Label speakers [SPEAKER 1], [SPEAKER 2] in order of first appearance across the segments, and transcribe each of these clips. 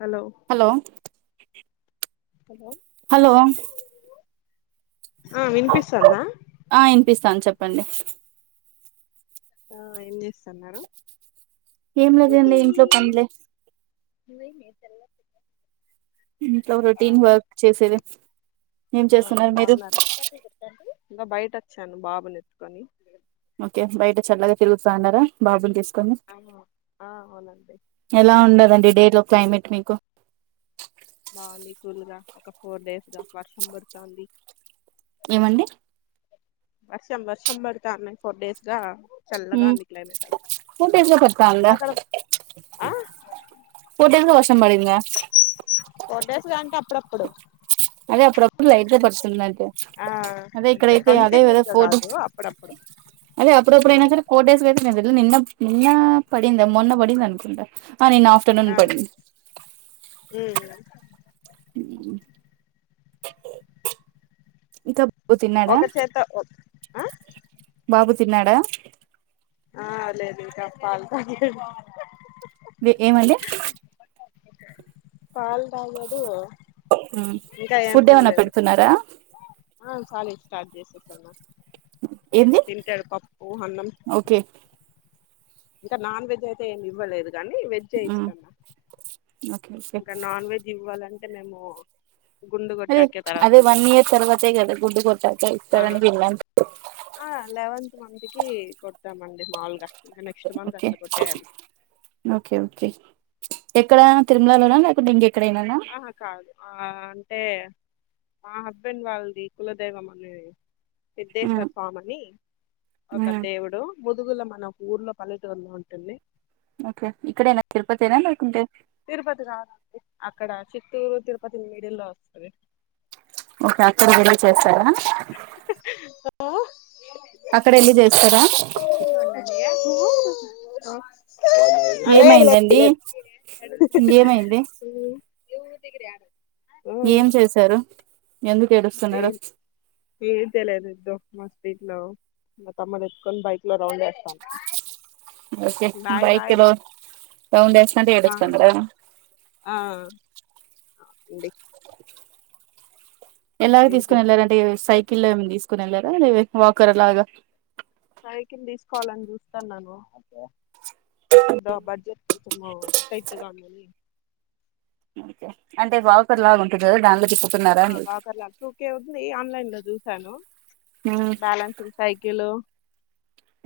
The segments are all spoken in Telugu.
[SPEAKER 1] హలో హలో
[SPEAKER 2] హలో
[SPEAKER 1] ఆ వినిపిస్తదా
[SPEAKER 2] ఆ వినిపిస్తాను చెప్పండి
[SPEAKER 1] ఆ ఏం చేస్తారు ఏం చేస్తారు
[SPEAKER 2] ఏం
[SPEAKER 1] గుడ్
[SPEAKER 2] లేదండి ఇంట్లో
[SPEAKER 1] ఈవెనింగ్
[SPEAKER 2] పనులే ఇంట్లో
[SPEAKER 1] ఆ
[SPEAKER 2] రుటీన్ వర్క్ చేసేది ఏం
[SPEAKER 1] ఆ
[SPEAKER 2] చేస్తున్నారు మీరు
[SPEAKER 1] బాగున్నారా ఇంకా బయట వచ్చాను బాబు ఎత్తుకొని
[SPEAKER 2] ఓకే బయట చల్లగా తిరుగుతా అన్నారా బాబుని తీసుకొని
[SPEAKER 1] ఆ అవునండి
[SPEAKER 2] ఎలా ఉండదండి డే టైం క్లైమేట్ మీకు
[SPEAKER 1] బాగుంది కూల్ గా ఒక ఫోర్ డేస్ గా వర్షం పడుతుంది
[SPEAKER 2] ఏమండి
[SPEAKER 1] వర్షం వర్షం పడతాంది ఫోర్ డేస్ గా చల్లగా ఉంది క్లైమేట్ అంత
[SPEAKER 2] ఫోర్ డేస్ లో పడతాందా
[SPEAKER 1] ఆక్కడ ఆ
[SPEAKER 2] పొద్దంతా వర్షం పడింద
[SPEAKER 1] ఫోర్ డేస్ గా అంటే అప్పుడప్పుడు
[SPEAKER 2] అదే అప్పుడుప్పుడు లైట్ గా పడుతుంది అంతే
[SPEAKER 1] ఆ అంతే కంటిన్యూస్ గా కాదు అప్పుడప్పుడు
[SPEAKER 2] అదే
[SPEAKER 1] ఉ
[SPEAKER 2] అప్పుడప్పుడ ఫోర్ డేస్ గా ఏడ నిన్న నిన్న పడిందా మొన్న పడింది అనుకుంటా ఆ నిన్న ఆఫ్టర్నూన్
[SPEAKER 1] ఆ
[SPEAKER 2] పడింది
[SPEAKER 1] ఉ
[SPEAKER 2] ఉ హు ఇంకా బాబు తిన్నాడా
[SPEAKER 1] ఒక చేత ఆ
[SPEAKER 2] బాబు తిన్నాడా
[SPEAKER 1] ఆ లేదు ఇంకా పాలు తాగాడు
[SPEAKER 2] మీకు ఏమైంది
[SPEAKER 1] పాలు తాగాడు ఇంకా ఏం
[SPEAKER 2] ఫుడ్ ఏమన్నా
[SPEAKER 1] తినలేదు
[SPEAKER 2] పెడుతున్నారా
[SPEAKER 1] ఆ సాలిడ్ స్టార్ట్ చేసిండు
[SPEAKER 2] ఏంది
[SPEAKER 1] తింటారు పప్పు అన్నం
[SPEAKER 2] ఓకే
[SPEAKER 1] ఇంకా నాన్ వెజ్ అయితే ఏమి ఇవ్వలేదు కానీ వెజ్
[SPEAKER 2] మ్మ్
[SPEAKER 1] ఇస్తా
[SPEAKER 2] ఓకే ఓకే
[SPEAKER 1] ఇంకా నాన్ వెజ్ ఇవ్వాలంటే మేము గుండు
[SPEAKER 2] అదే
[SPEAKER 1] కొట్టాకే తర్వాత
[SPEAKER 2] అదే వన్
[SPEAKER 1] ఇవ్వాలి
[SPEAKER 2] ఇయర్ తర్వాతే కదా గుడ్డు కొట్టాక
[SPEAKER 1] ఆ
[SPEAKER 2] ఇస్తారని విన్నాను
[SPEAKER 1] కొంత మందికి కొడతామండి మామూలు గా
[SPEAKER 2] ఓకే ఓకే ఓకే ఎక్కడ తిరుమలలోనా లేకుంటే ఇంకెక్కడైనానా
[SPEAKER 1] ఆ కాదు ఆ అంటే మా హస్బెండ్ వాళ్ళది కులదైవం అనేది సిద్దేశ్వర
[SPEAKER 2] మ్మ్
[SPEAKER 1] స్వామిని ఒక
[SPEAKER 2] మ్మ్
[SPEAKER 1] దేవుడు ముదుగుల మన ఊళ్లో పల్లెటూర్లో ఊర్లో ఉంటుంది
[SPEAKER 2] ఓకే ఇక్కడేనా తిరుపతి అయినా లేకుంటే
[SPEAKER 1] తిరుపతి కాదండి అక్కడ చిత్తూరు తిరుపతి మడిల్ లో వస్తది
[SPEAKER 2] ఓకే అక్కడ వెళ్లి చేస్తారా
[SPEAKER 1] ఆ
[SPEAKER 2] అక్కడ వెళ్ళి చేస్తారా
[SPEAKER 1] పిల్లల అరుపులు ఆ
[SPEAKER 2] ఏమైందండీ ఏమైంది
[SPEAKER 1] ఉ ఏ ఊరి దగ్గర
[SPEAKER 2] ఏం చేశారు ఎందుకు ఏడుస్తున్నాడు
[SPEAKER 1] ఏం తేలే ఫస్ట్ మంత్ సీట్లు మా తమ్ముడు ఎత్తుకొని బైక్లో రౌండ్ చేస్తున్నా
[SPEAKER 2] ఓకే బైక్ లో రౌండ్ ఏస్తాంటే
[SPEAKER 1] ఆ
[SPEAKER 2] ఏడుస్తున్నాడా
[SPEAKER 1] ఆ అండి
[SPEAKER 2] ఎలాగ
[SPEAKER 1] ఇంకేంటి
[SPEAKER 2] తీసుకోని ఎళ్లారు అంటే సైకిలో ఎం తీసు కొనేళ్ళారా లే వాకర్ అలాగా
[SPEAKER 1] సైకిల్ తీసుకోవాలని చూస్తానను ద బడ్జెట్ కొంచము టైట్‌గా ఉందని
[SPEAKER 2] ఓకే అంటే వాకర్లాగా ఉంటది కదా దానిలో తిప్పు
[SPEAKER 1] ఆ వాకర్లా టూకే ఉంది ఆన్లైన్లో చూశాను
[SPEAKER 2] ఉమ్
[SPEAKER 1] బ్యాలెన్స్డ్ సైకిలు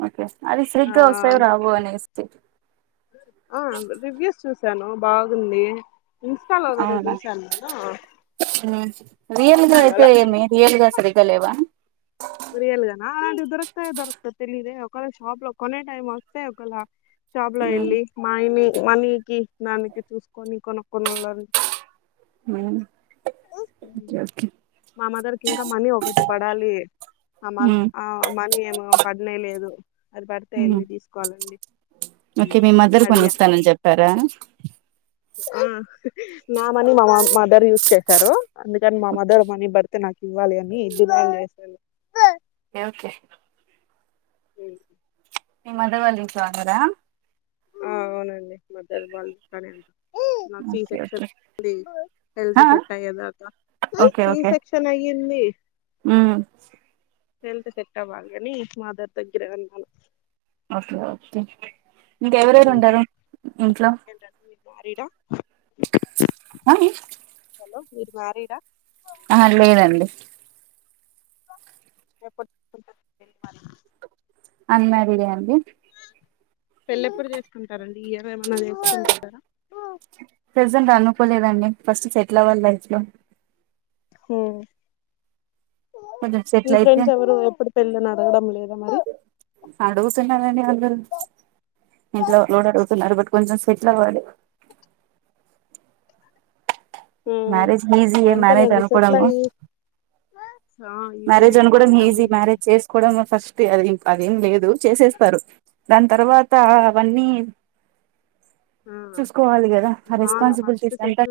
[SPEAKER 2] ఓకే అది
[SPEAKER 1] ఆ
[SPEAKER 2] సరిగ్గా వస్తాయో రావో అనేసి
[SPEAKER 1] ఆ రివ్యూస్ చు శాను బాగుంది ఇన్స్టాలో వేరే
[SPEAKER 2] అవునా
[SPEAKER 1] చూశా నేను
[SPEAKER 2] రియల్గా
[SPEAKER 1] దానివల్ల
[SPEAKER 2] అయితే ఏమి రియల్గా సరిగా లేవా
[SPEAKER 1] రియల్గనా అలాంటివి దొరుకుతాయే దొరుకదో తెలీదే ఒకవేళ షాప్లో కొనే టైం వస్తే ఒకేళ షాప్లో
[SPEAKER 2] ఉమ్
[SPEAKER 1] ఎళ్లి మాఆయని మనీకి దానికి చూసుకొని కొనుక్కొనిళని
[SPEAKER 2] ఉమ్మ్ ఓకే ఓకే
[SPEAKER 1] మా మదర్ కి ఇంకా మనీ ఒకటి పడాలి ఆ మ
[SPEAKER 2] ఉమ్
[SPEAKER 1] ఆ మనీ ఏమో పడ్నేలేదు
[SPEAKER 2] ఉమ్మ్ నీకీ మీ మదర్
[SPEAKER 1] అడిగా
[SPEAKER 2] కొన్నిస్తానని చెప్పారా
[SPEAKER 1] ఆ నా మనీ మా మదర్ యూస్ చేశారు అందుకని మా
[SPEAKER 2] ఓకే
[SPEAKER 1] మదర్ మనీ బడ్ తే నాకు ఇవ్వాలి అని డిమాండ్ చేశా
[SPEAKER 2] ఎఓకే
[SPEAKER 1] ఉమ్మ్
[SPEAKER 2] మీ మదర్ వాళ్ళ ఇంట్లో ఉన్నారా
[SPEAKER 1] ఆ అవునండి మదర్ వాళ్ళు ఇంట్లోనే ఉన్నా నాది సీ
[SPEAKER 2] ఓకే
[SPEAKER 1] సెక్షన్
[SPEAKER 2] ఓకే
[SPEAKER 1] డి హెల్త్ సెట్ అయ్యేదాకా సి సెక్షన్ అయ్యింది
[SPEAKER 2] ఉమ్మ్
[SPEAKER 1] హెల్త్ సెట్ అవ్వాలని మాదర్ దగ్గరే ఉన్నాను
[SPEAKER 2] ఓకే ఓకే ఇంకెవరెవరు ఉంటారు ఇంట్లో
[SPEAKER 1] మారిడా
[SPEAKER 2] అ
[SPEAKER 1] హలో మీరు మ్యారీడ్
[SPEAKER 2] ఆహా లేదండి
[SPEAKER 1] [unintelligible]
[SPEAKER 2] అన్ మ్యారీడే అండి
[SPEAKER 1] పెళ్ళేప్పుడు చేసుకుంటారండి ఈ ఇయర్ ఏమన్నా చేసుకుంటారా
[SPEAKER 2] ప్రజెంట్ అనుకోలేదండి ఫస్ట్ సెటిల్ అవ్వాలి లై ఫ్ లో
[SPEAKER 1] ఓ
[SPEAKER 2] కొంచెం
[SPEAKER 1] మీఫ్రెండ్స్ ఎవరు ఎప్పుడు పెళ్ళని అడగడం లేదా మరి
[SPEAKER 2] అడుగుతున్నారంండి అందరూ ఇంట్లో వాళ్ళు అడుగుతున్నారు గుడా కొంచెం సేట్లవ్వాలి
[SPEAKER 1] మ్మ్
[SPEAKER 2] మరేజ్ ఈజీఎ మ్యారేజ్
[SPEAKER 1] అంతేలేండి సెటిల్
[SPEAKER 2] అనుకోడము
[SPEAKER 1] అయ్యి ఆ
[SPEAKER 2] మ్యారేజ్
[SPEAKER 1] ఇదినే
[SPEAKER 2] అనుకోవడం
[SPEAKER 1] అడగడం
[SPEAKER 2] ఈజీ
[SPEAKER 1] ఇది
[SPEAKER 2] మ్యారేజ్ చేసుకోవడము ఫస్ట్ అది అదేం లేదు చేసేస్తారు దాని తర్వాత అవన్నీ
[SPEAKER 1] ఆ
[SPEAKER 2] చూసుకోవాలి కదా ఆ రెస్పాన్సిబిలిటీస్ అంతా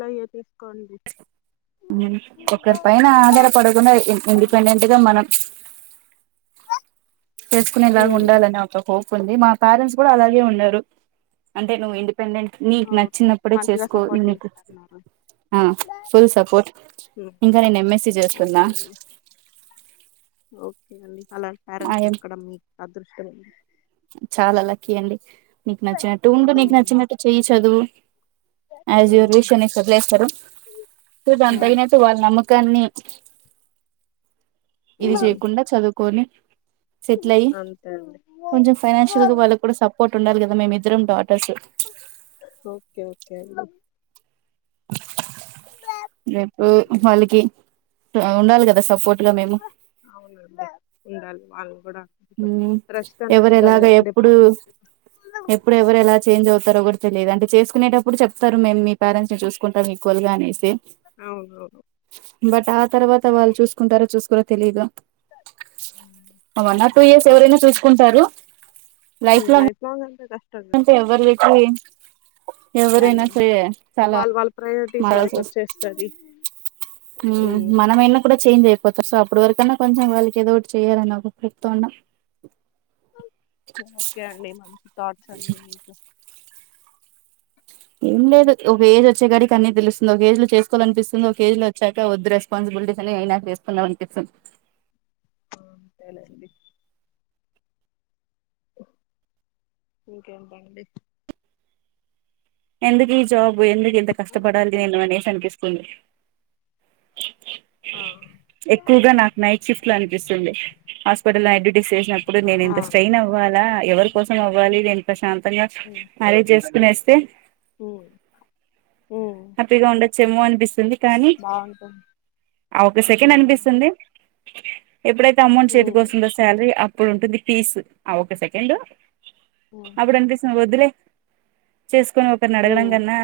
[SPEAKER 1] అవునండి
[SPEAKER 2] ఒకరి పైన ఆధారపడకుండా ఇండిపెండెంట్గా మనం చేసుకునే ఇలాగ
[SPEAKER 1] మ్మ్
[SPEAKER 2] ఉండాలని ఒక హోప్ ంది మా పేరెంట్స్ కూడా అలాగే ఉన్నారు అంటే నువ్వు ఇందు పెండెంట్ నీకు
[SPEAKER 1] ఓకే
[SPEAKER 2] నచ్చినప్పుడే
[SPEAKER 1] మంచిగా
[SPEAKER 2] చేస్కో
[SPEAKER 1] సపోర్ట్
[SPEAKER 2] ని
[SPEAKER 1] చేస్తన్నారు
[SPEAKER 2] ఆ ఫుల్ సపోర్ట్
[SPEAKER 1] ఉమ్
[SPEAKER 2] ఇంకా నేను ఎం యస్ సి చేస్తున్నా
[SPEAKER 1] ఓకే అండి ఓకే అండి అలాంటి
[SPEAKER 2] ఐ
[SPEAKER 1] పేరెంట్స్
[SPEAKER 2] యామ్
[SPEAKER 1] దొర్కాడం మీకు అదృష్టం ఉంది
[SPEAKER 2] చాలా లక్కీ అండి నీకు నచ్చినట్టు ఉండ నీకు నచ్చినట్టు చెయి చదువు ఎస్ యూర్
[SPEAKER 1] మ్మ్
[SPEAKER 2] విష్ అని వదిలేస్తారు సో
[SPEAKER 1] మ్మ్
[SPEAKER 2] ఎంతైనా వాళ్ళ నమ్మక కాన్ని ఇది
[SPEAKER 1] మ్మ్
[SPEAKER 2] చేయకుండా చదువుకొని సెటిల్ అయ్యి
[SPEAKER 1] అంతే అండి
[SPEAKER 2] కొంచెం ఫైనాన్షియల్ గా వాళ్ళకి కూడా సపోర్ట్ ఉండాలి కదా మేమే
[SPEAKER 1] ఓకే ఓకే అ
[SPEAKER 2] రేపు వాళ్ళకి ఉండాలి కదా సపోర్ట్గా మేము
[SPEAKER 1] అవునండి ఉండాలి వాళ్ళు కూడా
[SPEAKER 2] ఉ
[SPEAKER 1] కొంచెం రెస్ట్ అనేది
[SPEAKER 2] ఎవరు
[SPEAKER 1] ఉండాలి
[SPEAKER 2] ఎలాగ
[SPEAKER 1] కదండి
[SPEAKER 2] ఎప్పుడు
[SPEAKER 1] పేరెంట్స్.
[SPEAKER 2] ఎప్పుడు ఎవరు ఎలా చేంజ్ అవుతారో కూడా లేదు అంటే చేసుకునేటప్పుడు చెప్తారు మేము మీ పేరెంట్స్ ని చూసుకుంటాం ఈక్వల్ గా అనేసి
[SPEAKER 1] అవునవును
[SPEAKER 2] బట్ ఆ తర్వాత వాళ్ళు చూసుకుంటారో చూసుకోర తెలిదు గ అవ్అన్న ఏస్ ఎవరైనా చూసుకుంటారు
[SPEAKER 1] ఊ లైఫ్లాంగ్ అంతే గా
[SPEAKER 2] అంతేగా ఎవరు వచ్చిన ఏం ఎవరైనా
[SPEAKER 1] ఉమ్,
[SPEAKER 2] సరే చాలా
[SPEAKER 1] వాళ్ళ వాళ్ళ ప్రయారిటీస్
[SPEAKER 2] మారాల్సి
[SPEAKER 1] వాళ్ళకి
[SPEAKER 2] వస్తుంది
[SPEAKER 1] వచ్చేస్తది
[SPEAKER 2] హమ్ మనము వున్నప్పుడే చేంజ్ అయిపోతారు సో అప్పటి వరకన్నా కొంచెం వాళ్ళకి ఏదో ఒకటి చేయాలని చెప్తన్నా
[SPEAKER 1] ఓకే అండి మంచి థాట్స్ అండి మీకు
[SPEAKER 2] ఏం లేదు ఓ వేరు వచ్చేగాడికి అన్నీ తెలుస్తుంది ఒక ఏజ్ లో చేస్కోవలనిపిస్తుంది ఒక ఏజ్ లో వచ్చాక వద్దు రెస్పాన్సిబిలిటీస్ అని అయినా చేసుకుందం అనిపిస్తుంది
[SPEAKER 1] అంతేలేండి ఇకేంటండి
[SPEAKER 2] ఎందుకు ఈ జాబ్ ఎందుకు ఇంత
[SPEAKER 1] ఆ,
[SPEAKER 2] కష్టపడాలి
[SPEAKER 1] హలో
[SPEAKER 2] నేను అనేసి అనిపిస్తుంది
[SPEAKER 1] ఆ
[SPEAKER 2] ఎక్కువగా నాకు నైట్ షిఫ్ట్ లో కనిపిస్తుంది హాస్పిటల్ లో నైట్ డ్యూటీస్ చేసినప్పుడు నేను
[SPEAKER 1] ఆ,
[SPEAKER 2] ఇంత స్ట్రైయిన్ అవ్ ఇవ్వాలా ఎవరి కోసం అవ్వాలి నేను ప్రశాంతంగా
[SPEAKER 1] ఉమ్,
[SPEAKER 2] మ్యారేజ్ చేసుకుని వస్తే
[SPEAKER 1] ఉమ్ ఉమ్,
[SPEAKER 2] హ్యాపీగా ఉండొచ్చమో అనిపిస్తుంది కానీ
[SPEAKER 1] బాగుంటుంది
[SPEAKER 2] ఆ ఒక సెకండ్
[SPEAKER 1] ఉమ్,
[SPEAKER 2] అనిపిస్తుంది ఎప్పుడైతే అమౌంట్ చేతికి
[SPEAKER 1] ఉమ్,
[SPEAKER 2] వస్తుందో శాలరీ అప్పుడు ఉంటుంది ఫీస్ ఆ ఒక సెకండ్
[SPEAKER 1] ఉమ్,
[SPEAKER 2] అప్పుడు అనిపిస్తుది వద్దులే చేసుకొని ఒకరిని అడగడం
[SPEAKER 1] ఉమ్,
[SPEAKER 2] కన్నా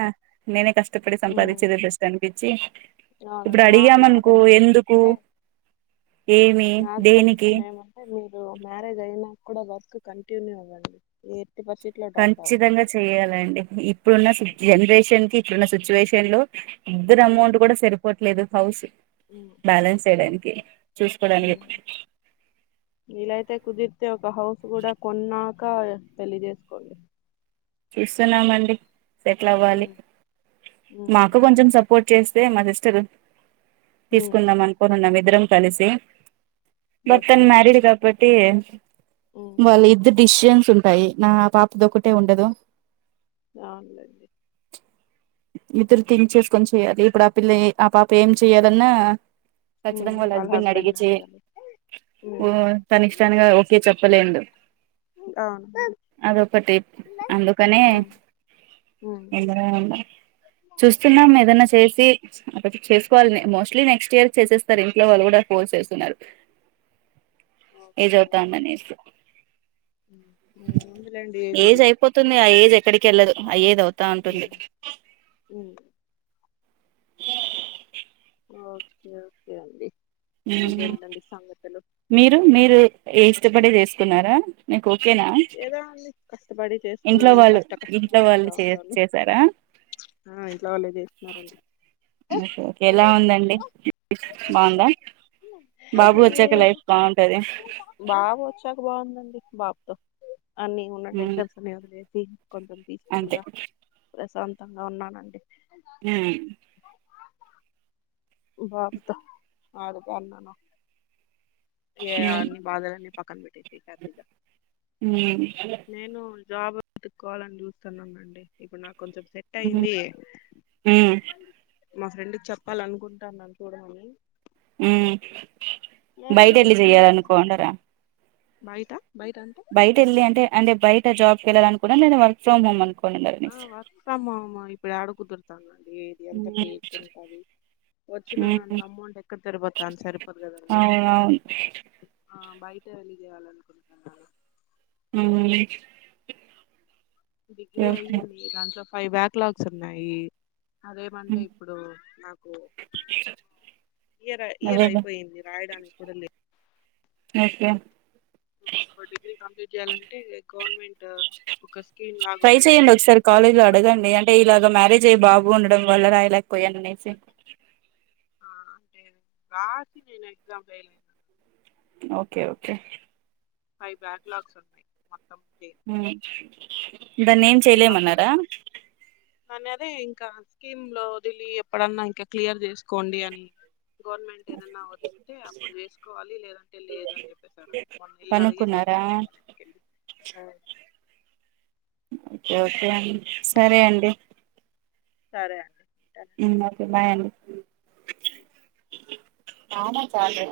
[SPEAKER 2] నేనే కష్ట
[SPEAKER 1] ఉమ్.
[SPEAKER 2] సంపాదించేద బేష్ట అనిపిచ్చి ఇప్పుడు
[SPEAKER 1] అవునండి నా నా
[SPEAKER 2] అడిగామనుకో ఎందుకు
[SPEAKER 1] తగ్గిపోవాలంటే
[SPEAKER 2] ఏమి
[SPEAKER 1] నా
[SPEAKER 2] దేనికి
[SPEAKER 1] సజెషన్ ఏమంటే మీరు మ్యారేజ్ అయినా కూడా వర్క్ కంటిన్యూ అవ్వండి పరిస్థితిలో డ్రాప్
[SPEAKER 2] ఖచ్చితంగా
[SPEAKER 1] అవ్వకుండా
[SPEAKER 2] చెయాలండి ఇప్పుడున్న జనరేషన్ కి ఇప్పుడున్న సిచ్యువేషన్ లో ఇద్దరు అమౌంట్ కూడా సరిపోవట్లేదు హౌస్ బ్యాలన్స్ చేయడానికి చూసుకోడానికి
[SPEAKER 1] అతే ఒక హౌస్ కూడా కొన్నాక పెళ్లి చేేసుకోండి
[SPEAKER 2] చూస్తున్నామండి సెటిల్ అవ్వాలి
[SPEAKER 1] ఉమ్, ఉమ్,
[SPEAKER 2] మాకు కొంచెం స సపోర్ట్ చేస్తే మా సిస్టర్
[SPEAKER 1] ఉమ్,
[SPEAKER 2] తీసుకుందాం అనుకుంటన్నాం మేము ఇద్దరం కలిసి బట్
[SPEAKER 1] ఓకే
[SPEAKER 2] తాను మ్యారీడ్
[SPEAKER 1] ఓకే
[SPEAKER 2] కాబట్టి
[SPEAKER 1] ఉమ్,
[SPEAKER 2] వాళ్ళ ఇద్ద డిషన్ ఉంటాయి నా పాప దక్కటే ఉండదు
[SPEAKER 1] అవును
[SPEAKER 2] ఇద్దరు తింక్ చేసుకొని చెయాలి ఇప్పుడు ఆ పిల్ల ఆ పాప ఏం చెయాలన్నా
[SPEAKER 1] ఉమ్,
[SPEAKER 2] ఖచ్చితంగా వాళ్ళ హాస్బేండ్ అడిగి
[SPEAKER 1] హస్బెండ్ని
[SPEAKER 2] చే
[SPEAKER 1] అడగాలి
[SPEAKER 2] ఓ
[SPEAKER 1] ఉమ్,
[SPEAKER 2] తన ఇష్టానిగా ఓకే చెప్పలేదు
[SPEAKER 1] అవును
[SPEAKER 2] అదొకటి అందుకనే
[SPEAKER 1] ఉమ్, ఉమ్.
[SPEAKER 2] ఇద్దర్నా చూస్తున్నాం ఏదన్నా చేసి చేసుకోవాలిని మోస్ట్లీ నెక్స్ట్ ఇయర్ చేసేస్తారు ఇంట్లో వాళ్ళు కూడా ఫోర్స్ చేస్తున్నారు ఏజ్
[SPEAKER 1] ఓకే ఓకే
[SPEAKER 2] అవుతాందనేసి
[SPEAKER 1] ఏముందిలేండి
[SPEAKER 2] పోతుందిగా ఏజ్ ఎక్కడికి వెళ్ళదు అ ఏజ్ అవుతా ఉంటుంది
[SPEAKER 1] ఉమ్, ఉమ్, ఓకే ఓకే అండి ఇంకేంటండి సంగతులు
[SPEAKER 2] మీరు మీరు ఇష్టపడే చేసుకున్నారా ఓకేనా
[SPEAKER 1] ఏదో అండి కష్టపడి
[SPEAKER 2] ఇంట్లో
[SPEAKER 1] చేసుకున్నాను
[SPEAKER 2] వాళ్ళు
[SPEAKER 1] కష్ట
[SPEAKER 2] ఇంట్లో వాళ్ళు
[SPEAKER 1] కష్టాలుగా
[SPEAKER 2] చే
[SPEAKER 1] ఉండాను
[SPEAKER 2] చేసారా
[SPEAKER 1] ఆ ఇంట్లో వాళ్ళే చేస్తున్నారండి
[SPEAKER 2] ఎలా ఉందండి బాగుందా బాబు
[SPEAKER 1] ఏ
[SPEAKER 2] వచ్చాక లైఫ్ బాగుంటది
[SPEAKER 1] చా బాగుందండి బాబుతో అన్ని ఉన్న
[SPEAKER 2] ఉమ్
[SPEAKER 1] టెన్సన్స్ కొంచెం పీస్ఫుల్
[SPEAKER 2] అంతే
[SPEAKER 1] గా ప్రశాంత ఉతంగా ఉన్నానండి
[SPEAKER 2] ఉమ్
[SPEAKER 1] బాబుతో ఆడుకోవాలనా ఏ
[SPEAKER 2] ఉమ్
[SPEAKER 1] అన్ని భాదలు అన్ని పక్కన పెట్టేసి హ్యాపీగా నేను
[SPEAKER 2] ఉ
[SPEAKER 1] జాబ్ ఎతుకోవాలని చూస్తున్నానుండి ఇప్పుడు నాకు కొంచెం సెట్
[SPEAKER 2] ఉమ్
[SPEAKER 1] అయింది
[SPEAKER 2] ఉమ్
[SPEAKER 1] మా ఫ్రెండ్ కి చెప్పాలనుకుంటున్నాను చూడమని
[SPEAKER 2] ఉ
[SPEAKER 1] మరి
[SPEAKER 2] బయట వెళ్ళి
[SPEAKER 1] డిగ్రీలో
[SPEAKER 2] చెయాలనుకోండరా
[SPEAKER 1] బయట బయట అంటే
[SPEAKER 2] బట వెళ్ళి అంటేంటే బయట జాబ్కి వెళ్లనుకున్న నేను వర్క్ ఫ్రమ్ హోమ్ అనుకున్నాను
[SPEAKER 1] ఆ వర్క్ ఫ్రొం హౌస్ ఇప్పుడు ఏడ కుదురుతాన అండి ఇది అంతా
[SPEAKER 2] మీరు
[SPEAKER 1] ఫేక్ ఉంటదీ వచ్చినా దాంట్లో అమౌంట్ ఎక్కడ తరిపోతా అని సరిపోతదండి
[SPEAKER 2] అవునవును
[SPEAKER 1] బయట వెళ్లి చేయాలనుకుంటున్నా
[SPEAKER 2] ఆ
[SPEAKER 1] డిగ్రీ అయ్యింది దాంట్లో ఫైవ్ బ్యాక్ లాగ్స్ ఉన్నాయి అదేమంటే ఇప్పుడు నాకు ఇయర్ ఇయర్
[SPEAKER 2] అదేలే
[SPEAKER 1] అయిపోయింది రాయడానికి కూడా లేదు
[SPEAKER 2] అయ్యో
[SPEAKER 1] మా డిగ్రీ కంప్లీట్ చేయాలంటే గవర్నమెంట్ ఒక స్కీమ్ లాగా
[SPEAKER 2] ట్రై చెయడి ఒకసారి
[SPEAKER 1] వదలాలి
[SPEAKER 2] కాలేజ్ లో అడగండి అంటే ఇలాగా మ్యారేజ్ అయ్యి బాబు ఉండడం వల్ల రాయలేకపోయా అనేసి
[SPEAKER 1] ఆ అంటే రాసి నేను ఎక్సమ్ ఫెయిల్ అయినా
[SPEAKER 2] okay okay
[SPEAKER 1] five backlogs ఉన్నాయి మొత్తం చేసి.
[SPEAKER 2] దాన్ని
[SPEAKER 1] హ్మ్.
[SPEAKER 2] ఏం చేయలేమన్నారా
[SPEAKER 1] అనే అదే ఇంకా స్కీమ్ లో దిలీ ఎప్పుడన్నా ఇంకా క్లియర్ చేసుకోండి అని గవర్నమెంట్ ఏదన్న వదిలితే అప్పుడు చేసుకోవాలి లేదంటే లేదు అని చెప్పేశారు అంట మొన్న ఎలా అడుగే
[SPEAKER 2] కనుక్కున్నారా
[SPEAKER 1] [unintelligible]
[SPEAKER 2] ఓకే ఓకే అండి సరే అండి
[SPEAKER 1] సరే అండి ఉంటానండి.
[SPEAKER 2] ఓకే బాయ్ అండి [unintelligible] చాలే